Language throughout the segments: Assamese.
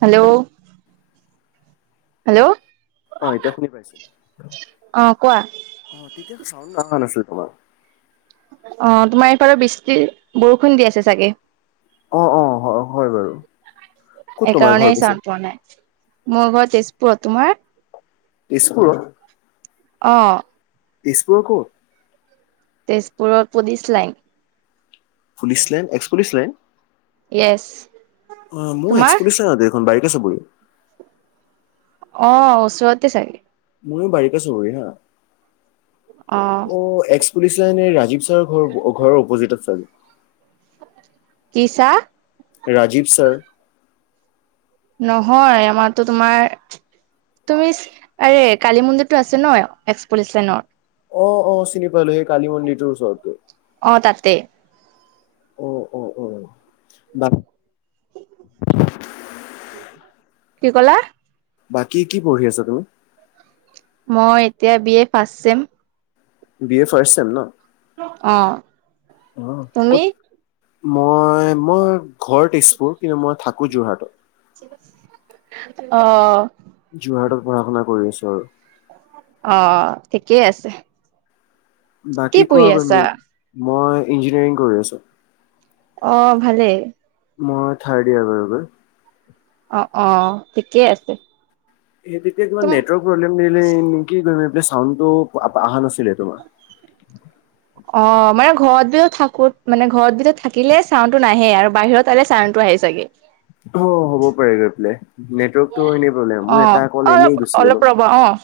হেল্ল' হেল্ল' অ এতিয়া শুনি পাইছো কোৱা অ তেতিয়া চাউণ্ড অহা নাছিল তোমাৰ অ তোমাৰ এইফালে বৃষ্টি বৰষুণ দি আছে চাগে অ অ হয় হয় বাৰু ক'ত তোমাৰ ঘৰ সেইকাৰণেই পিছে চাওন পোৱা নাই মোৰ ঘৰত তেজপুৰ তোমাৰ। তেজপুৰৰ, অঁ তেজপুৰ কত। তেজপুৰত police line. Police lane ex police lane য়েছ অ মোৰ এক্স তোমাৰ পুলিচ এ হয়। ও বাইকে চুব সি, অ ওচৰতে চাগে। মোৰ বাৰকা চহৰ না অ এক্স পুলিছিলেনে এ ৰাজীৱ ছাৰ ঘৰ ঘৰৰ অপজিটত চাগে। কি চা, ৰাজীৱ ছাৰ। নহয় আমাৰতো তোমাৰ। তুমি চ আৰে কালি মন্দিৰটো আছে ন এক্স পুলিচ লেনৰ। অ অ চিনি পালো সেই কালি মন্দিৰটোৰ ওচৰতো, অ তাতে। অ অ অ বা কি কলা। বাকী কি পঢ়ি আছা তুমি। মই এতিয়া B A first sem. B A first sem ন অ অ তুমি ক'ত, মই মই ঘৰ তেজপুৰ কিন্তু মই থাকো যোৰহাটত। অ যোৰহাটত পঢ়া শুনা কৰি আছো আৰু অ ঠিকেই আছে কি বাকী কোৱা পঢ়ি গৈ আছা। মই ইঞ্জিনিয়াৰিং কৰি আছোঁ। অ ভালেই, মই থাৰ্ড ইয়াৰ এইবাৰ, অ অ ঠিকেই আছে। সেই তেতিয়া কিমান তুম নেটৱৰ্ক প্ৰব্লেম দিলে কি কৰিম এইফলে চাউণ্ড টো অহা নাছিলে তোমাৰ। অ মানে ঘৰত বি থাকোত মানে ঘৰত বিধ থাকিলে চাউণ্ডটো নাহে আৰু বাহিৰত তালে চাউণ্ডটো আহে চাগে। অ হ'ব পাৰে গৈ পেলাই। নেটৱৰ্কটো এনে প্ৰব্লেম মই অ' এটা কল অলপ এনেই গুচি অলপ গলো। ৰ'বা অ'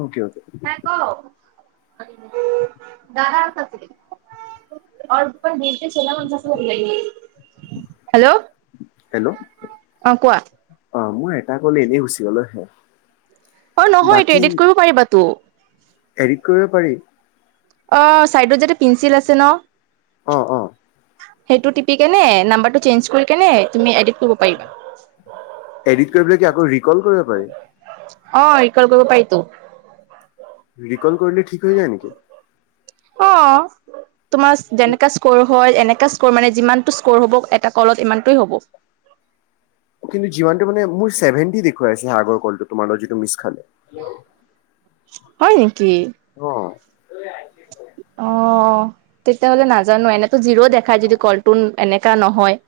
অকে অকে, নাই ক [inaudible] [unintelligible] [unintelligible] হেল্ল', হেল্ল', অ কোৱা। অ মই এটা ক'লে এনেই গুচি গল হে, অ নহয় এইটো বাকী এডিট কৰিব পাৰিবা টো। এডিট কৰিব পাৰি। অঁ ছাইডত যিটো পিঞ্চিল আছে ন, অ অ, সেইটো টিপি কেনে নাম্বাৰটো চেঞ্জ কৰি কেনে তুমি এডিক্ট কৰিব পাৰিবা। এডিট কৰি পেলাই আকৌ ৰি কল কৰিব পাৰি। অ ৰি কল কৰিব পাৰিটো। ৰিকল কৰিলে ঠিক হৈ যায় নেকি। অ', তোমাৰ যেনেকা স্ক'ৰ হয় এনেকা মানে যিমানতটো স্ক্ৰৰ হ'ব এটা কলত ইমানটোৱেই হ'ব। কিন্তু যিমানটো মানে মোৰ চেভেটি দেখুৱাইছে আগৰ কল টো তোমাৰ লগত যিটো মিছ খালে। হয় নেকি? অ'। অ'। তেতিযয়াহলে নাজানো, এনেতো জিৰ' দেখাই যদি কলটোন এনেকা নহয়।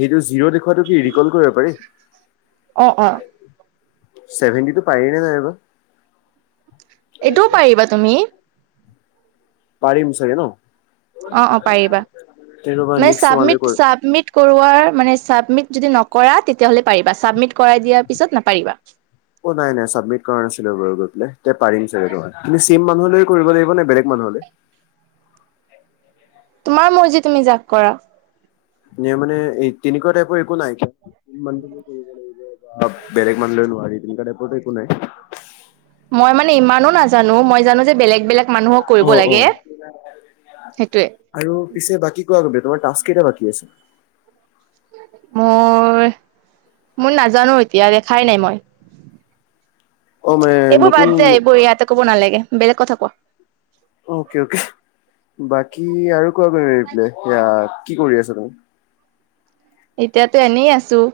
সেইটো জিৰ' দেখুৱটো কি ৰিকল কৰিব পাৰি? অ', অ'। ছেভেণ্টি টো পাৰি নে নাই বা? এইটোও পাৰিবা তুমি। পাৰিম চাগে ন? অ', অ', পাৰিবা। তে ৰ'বা নেক্সট তোমালৈ কৰিম চাবমিট-চাবমিট কৰোৱাৰ মানে চাবমিট যদি নকৰা তেতিয়া হলে পাৰিবা চাবমিট কৰাই দিয়াৰ পিছত নাপাৰিবা। অ', নাই-নাই চাবমিট কৰা নাছিলোঁ বাৰু গৈ পেলাই। পাৰম চাগে তোমাৰু। তুমি ছেম মানুহলৈ কৰিব লাগিব নে বেলেগ মানুহলৈ? তোমাৰ মৰ্জি তুমি জাক কৰা। মনে এই তেনেকুৱা টাইপৰ একো নাই [unintelligible] কৰিব লাগিব বা বেলেগ মানুহলৈ নোৱাৰি তেনেকুৱা টাইপৰটো একো নাই? মই মানে ইমানো নাজানোঁ, মই জানোঁ যে বেলেগ-বেলেগ মানুহক অ কৰিব অ লাগে, সেইটোৱে। আৰু পিছে বাকী তোমাৰ টাস্কচ কেইটা বাকী আছে? মোৰ-মোৰ নাজানোঁ এতিয়া, দেখাই নাই মই। অ মানে এইবোৰ নতুন বাদ যায় এইবোৰ ইয়াতে ক'ব নালাগে, বেলেগ কথা কোৱা। অকে-অকে। বাকী আৰু কোৱা কৰিৰি পলে সয়া কি কৰি আছা তুমি? এতিয়াতো এনেই আছোঁ।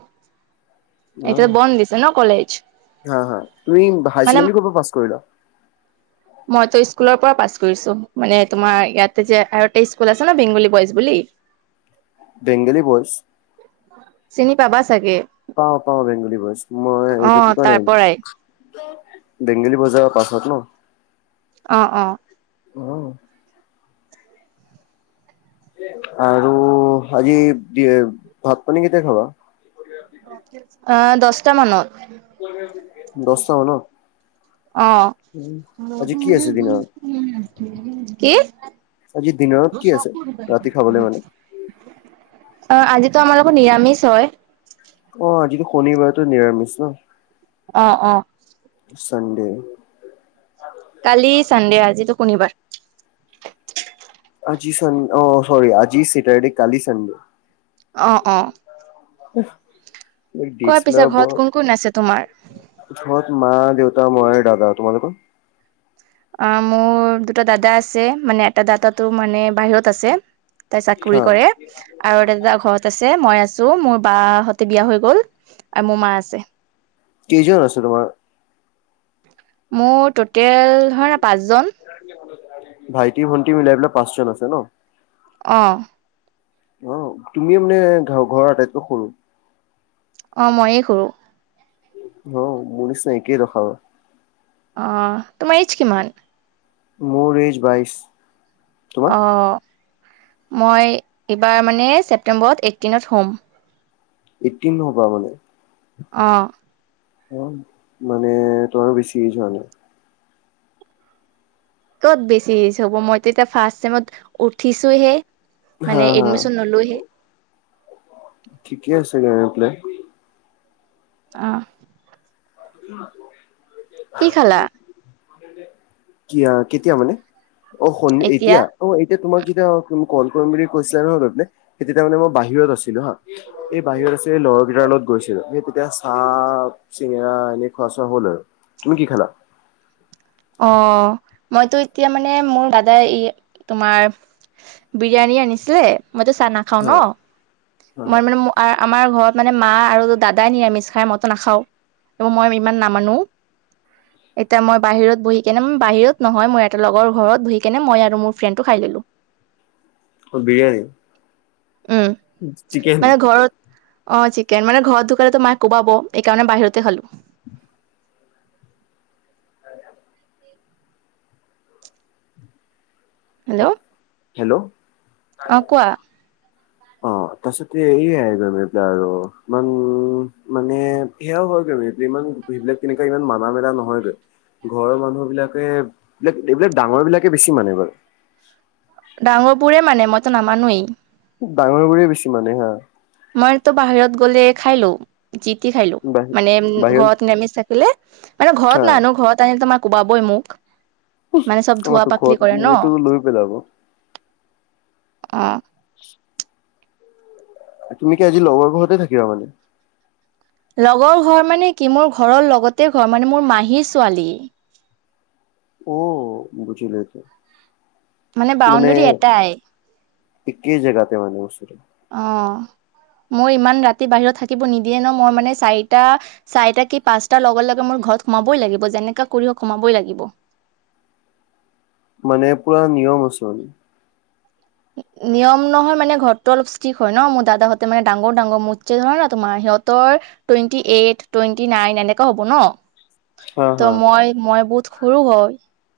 অ এতিয়া বন্ধ দিছে ন কলেজ। মানে কৰপৰা পাছ কৰিলা? মই তো স্কুলৰ পৰা পাছ কৰিছোঁ, মানে তোমাৰ ইয়াতে যে আৰু এ স্কুল আছে ন বেংগলী বইজ বুলি? বেংগালী বইজ? চিনি পাবা চাগে। পাওঁ-পাওঁ বেংগলী বইজ। মই অ এইটো কি [unintelligible] তাৰ পৰাই বেংগলী বজাৰৰ পাছত ন? অ', অ'। অ'। আৰু আজি দ ভাত পানী কেতিয়া খাবা? অ, দহটা মানত। দছটা মানত? অ', আজি কি আছে দিনত কি? আজি দিনাৰত কি আছে? ৰাতি খাবলৈ মানে। অ', আজিতো আমালোকৰ নিৰামিষ হয়। অ', আজিতো শনিবাৰেতো নিৰামিষ ন। অ', অ'। চাণ্ডে। কালি চানডে আজিতো শনিবাৰ। আজি অ চান অ চৰি আজি চেটাৰডে কালি চাণ্ডে। অ', অ'। উ। কোৱা পিছে ঘৰত কোন-কোন আছে তোমাৰ? ঘৰত মা, দেউতা, মই আৰু দাদা। তোমালোকৰ? অ, মোৰ দুটা দাদা আছে মানে এটা দাদো মানে বাহিৰত আছে। তাত চাকৰি হা কৰে আৰু এটা দাদা ঘৰত আছে, মই আছো, মোৰ বাহতি বিয়া হৈ গ'ল। আও মোৰ মা আছে। কেইজন আছে তোমাৰ? মোৰ টটেল ধৰা পাঁচ জন। ভাইটি ভন্টি মিলাই পেলাই পাঁচজন আছে ন। অ। অ তুমিয়ে মানে ঘ ঘৰৰ আটাইতকৈ সৰু? অ মইয়ে সৰু। অ মোৰ নিচিনা একেই দশা। অ তোমাৰ এইজ কিমান? মোৰ এইজ বাইশ। তোমাৰ? অ মই এইবাৰ মানে ছেপটেম্বৰত এইটিনত হ'ম। এইতটিন হ'বা মানে? অ। অ মানে তোমাৰ বেছি এইজ হোৱা নাই। ক'ত বেছি এইজ হ'ব মইতো এতিয়া ফাৰ্ষ্ট চেমত উঠিছোহে হা, মানে হা। এডমি- নলৈহে ঠিকে আছে গায় পেলাই অ। [unintelligible] কি খালা? কিয় কেতিয়া মানে অ শ এতিয়া অ এতিয়া তোমাক যেতিয়া কল কৰিম বুলি কৈছিলা ন [unintelligible] তেতিয়া মানে মই বাহিৰত আছিলো হা। এই বাহিৰত আছে লগৰ কেইটাৰ লগত গৈছিলো সে তেতিয়া চাহ চিঙৰা এ খোৱা চোৱা হ'ল আৰু। তুমি কি খালা? অ মইতো এতিয়া মানে মোৰ দাদাই ই তোমাৰ বিৰিয়ানী আনিছিলে মইতো চাহ নাখাও হা, ন, হা। মই মানে আৰু আমাৰ ঘৰত মানে মা আৰু দাদাই নিৰামিষ খাই মইতো নাখাও। মই ইমান নামানো, এতিয়া মই বাহিৰত বহি কেনে বাহিৰত নহয় মোৰ এটা লগৰ ঘৰত বহি কেনে মই আৰু মোৰ ফ্ৰেণ্ডটো খাই ললো। অ বিৰিয়ানী। উম চিকেন। মানে ঘৰত অ চিকেন মানে ঘৰত ঢুকালেত মায়ে কোবাব এইকাৰণে বাহিৰতে খালো [inaudible] হেল্ল' হেল্ল' অ কোৱা? অ। পাছতে এইয়াই [unintelligible] ইমান মানে সেয়াও হয় যিমান সেইবিলাক তেনেকা ইমান মানা মেলা নহয় গৈ। ঘৰৰ মানুহ বিলাকে এইবিলাক এইবিলাক ডাঙৰ বিলাকে বেছি মানে বাৰ। ডাঙৰবোৰে মানে মইতো নামানোৱেই। ডাঙৰ বোৰে বেছি মানে হা। মইতো বাহিৰত গ'লে খাই লওঁ। যিটি খাই লওঁ, বাহি মানে বাহিৰত ঘৰত নিৰামিষ থা- কেলে মানে হা ঘৰত নানো ঘৰত আনিলে তোমাৰ কোবাবই মোক। মানে চব অ ধোৱা তো ঘৰত পাকলি কৰে ন, এইটো লৈ পেলাব অ। [inaudible] তুমি কি আজি লগৰ ঘৰতে থাকিবা মানে? লগৰ ঘৰ মানে কি মোৰ ঘৰৰ লগতে ঘৰ মানে মোৰ মাহীৰ ছোৱালী। অ বুজিলো এতিয়া। মানে বাউণ্ডৰী এটাই একেই জেগাতে মানে ওচৰত অ মোৰ ইমান ৰাতি বাহিৰত থাকিব নিদিয়ে ন মই মানে চাৰিটা, চাৰিটা কি পাঁচটাৰ লগে লগে মোৰ ঘৰত সোমাবই লাগিব যেনেকা কৰি হক সোমাবই লাগিব। মানে পুৰা নিয়ম আছে মানে। নিয়ম নহয় মানে ঘৰতো অলপ ষ্টিক হয় ন মোৰ দাদাহঁতে মানে ডাঙৰ ডাঙৰ মোচে ধৰে ন তোমাৰ সিহঁতৰ টুৱেণ্টি এইট টুৱেণ্টি নাইন এনেকা হ'ব ন হা ত হা মই মই সৰু হয়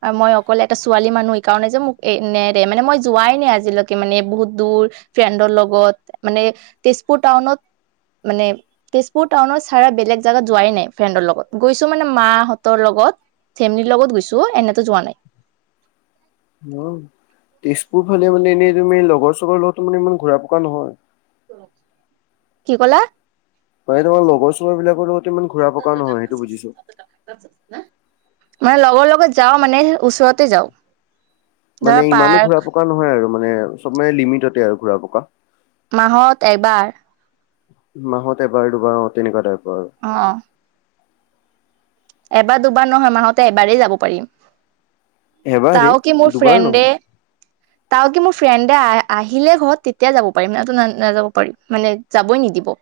আৰু মই অকলে এটা ছোৱালী মানুহ সেইকাৰণে যে মোক নেৰে মানে মই যোৱাই নাই আজি। আজিলৈকে মানে বহুত দূৰ ফ্ৰেডৰ লগত মানে তেজপুৰ টাউনত। মানে, তেজপুৰ টাউন চাৰ বেলেগ জেগাত যোৱাই নাই ফ্ৰেণ্ডৰ লগত গৈছো মানে মাহঁতৰ লগত। ফেমেলিৰ লগত গৈছো এনেতো যোৱা নাই। উম তেজপুৰ ফালে মানে এনেই তুমি লগৰ চগৰ লগত মানে ইমান ঘুৰা পকা নহয়। কি কলা। মানে তোমাৰ লগৰ চগৰ বিলাকৰ লগততো ইমান ঘুৰা পকা নহয় সেইটো বুজিছো। তাত না। মানে লগৰ লগত যাওঁ মানে ওচৰতে যাওঁ। মানে ইমানো ঘূৰা পকা নহয় আৰু মানে চব মানে লিমিটতে আৰু ঘূৰা পকা। মাহত এবাৰ। মাহত এবাৰ দুবাৰ অ তেনেকুৱা টাইপৰ আৰু অ অ, এবাৰ দুবাৰ নহয় মাহতে এবাৰেই যাব পাৰিম। এবাৰে তাও কি মোৰ দুবাৰ ফ্ৰেণ্ডে নহয় [inaudible] তা কি মোৰ ফ্ৰেণ্ডে আহ আহিলে ঘৰত তেতিয়া যাব পাৰিম এনেতো না নাযাব পাৰিম মানে যাবই নিদিব।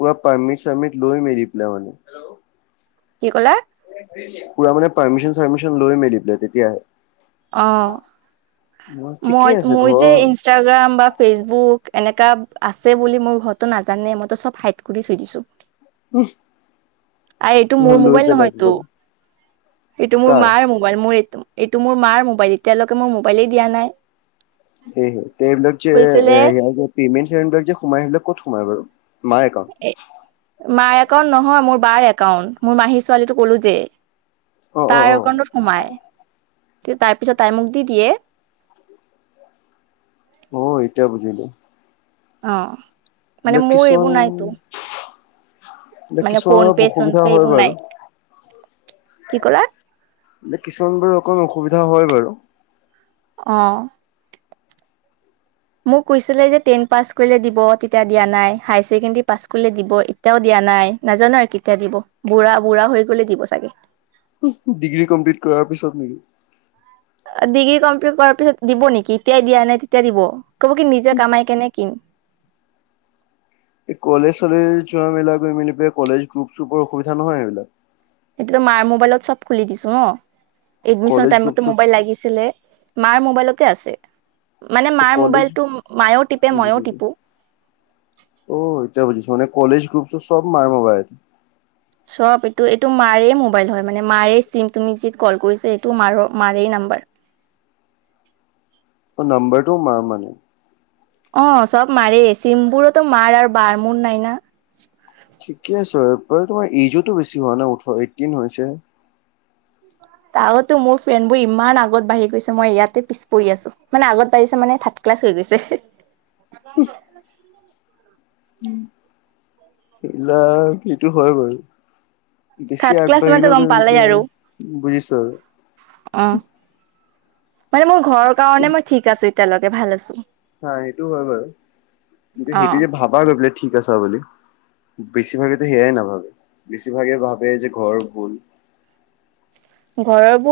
পুৰা পাৰমিট চাৰমিট লৈ মেলি পেলাই মানে। কি ক'লা। পুৰা মানে পাৰমিশন চাৰমিশন লৈ মেলি পেলাই তেতিয়া হে। অ ঠিকে মই আছে মোৰ ঘৰ যে ইনষ্টাগ্ৰাম বা ফেচবুক এনেকা আছে বুলি মোৰ ঘৰতো নাজানে মইতো চব হাইড কৰি থৈ দিছো। [inaudible] আ এইটো মোৰ নহয় লৈ মোবাইল পেলাই নহয়টো গ'ল এইটো মোৰ কাৰ মাৰ মোৰ এইটো মোৰ মাৰ মোবাইল এতিয়ালৈকে মোৰ মোবাইলে দিয়া নাই। সেই এইবিলাক যে কৈছিলে পেমেণ্ট চেমেণ্ট বিলাক সোমাই সেইববিলাক কত সোমাই বাৰু মাৰ একাউণ্ট, এ মাৰ একাউণ্ট নহয় মোৰ বাৰ একাউণ্ট মোৰ মাহী ছোৱালীটো ক'লো যে। অ', অ', তাৰ অ', একাউণ্টত সোমাই তাৰ পিছত তাই মোক দি দিয়ে। অ এতিয়া বুজিলো। অ মানে এইবিলাক মোৰ কিছুমান এইবোৰ নাই তো। এইবিলাক মানে কিছুমানৰ ফোন অলপ পে চন অসুবিধা পে হয় এইবোৰ বাৰু। নাই কি কলা। কিছুমান বাৰু অকমান অসুবিধা হয় বাৰু অ, [inaudible] মোক কৈছিলে যে টেন পাছ কৰিলে দিব তেতিয়া দিয়া নাই হায়াৰ ছেকেণ্ডেৰী পাছ কৰিলে দিব, এতিয়াও দিয়া নাই নাজানো আৰু কেতিয়া দিব বুঢ়া বুঢ়া হৈ গলে দিব চাগে। ডিগ্ৰী কমপ্লিট কৰাৰ পিছত নেকি। ডিগ্ৰী কমপ্লিট কৰাৰ পিছত দিব নেকি এতিয়াই দিয়া নাই তেতিয়া দিব ক'ব কি নিজে কামাই কেনে কিন। এই কলেজ চলেজ যোৱা মিলাক মিলি পাই কলেজ গ্ৰুপ চোপৰ অসুবিধা নহয় সেইবিলাক। সেইটো ত মাৰ মোবাইলত চব খুলি দিছো ন এডমিচন কলেজ গ্ৰুপ টাইমটো চুপ মোবাইল লাগিছে। আছিলে মাৰ মোবাইলতে আছে। মানে মাৰ কলেজ মোবাইলটো মায়েও টিপে মই টিপো। অ এতিয়া বুজিছো মান কলেজ গ্ৰুপ শ্ৰোপ চব মাৰ মোবাইল। চব এইটো এইটো মাৰে মোবাইল হয় মানে মাৰে চিম তুমি যি কল কৰিছা এইটো মাৰ মাৰেই নাম্বাৰ। অ নম্বৰটোও মাৰ মানে। অ চব মাৰেই, চিমবোৰতো মাৰ আৰু বাৰ মোৰ নাই না। ঠিকে আছে বাৰু আৰু তোমাৰ এইজোতো বেছি হোৱা নাই ওঠৰ এইটিন হৈছে হে। তাহতে মোৰ ফ্ৰেণ্ডবোৰ ইমান আগত বাঢ়ি গৈছে মই ইয়াতে পিছ পৰি আছো মানে আগত বাঢ়িছে মানে থাক ক্লাছ হৈ গৈছে। [inaudible] সেইবিলাক কিটো হয় বাৰু। বেছি থাৰ্ড ক্লাছ মানেতো আগবাঢ়িলেও গম বেয়া বেয়া বুজিছা? আ মানে মোৰ ঘৰৰ কাৰণে মই ঠিক আছো এতিয়ালৈকে ভাল আছো। হা সেইটো হয় বাৰু, অ সেইটো যে ভাবা গৈ পেলাই ঠিক আছা বুলি। বেছিভাগেটো সেয়াই নাভাবে, বেছিভাগে ভাবে যে ঘৰৰ ভূল ঘৰৰবোৰ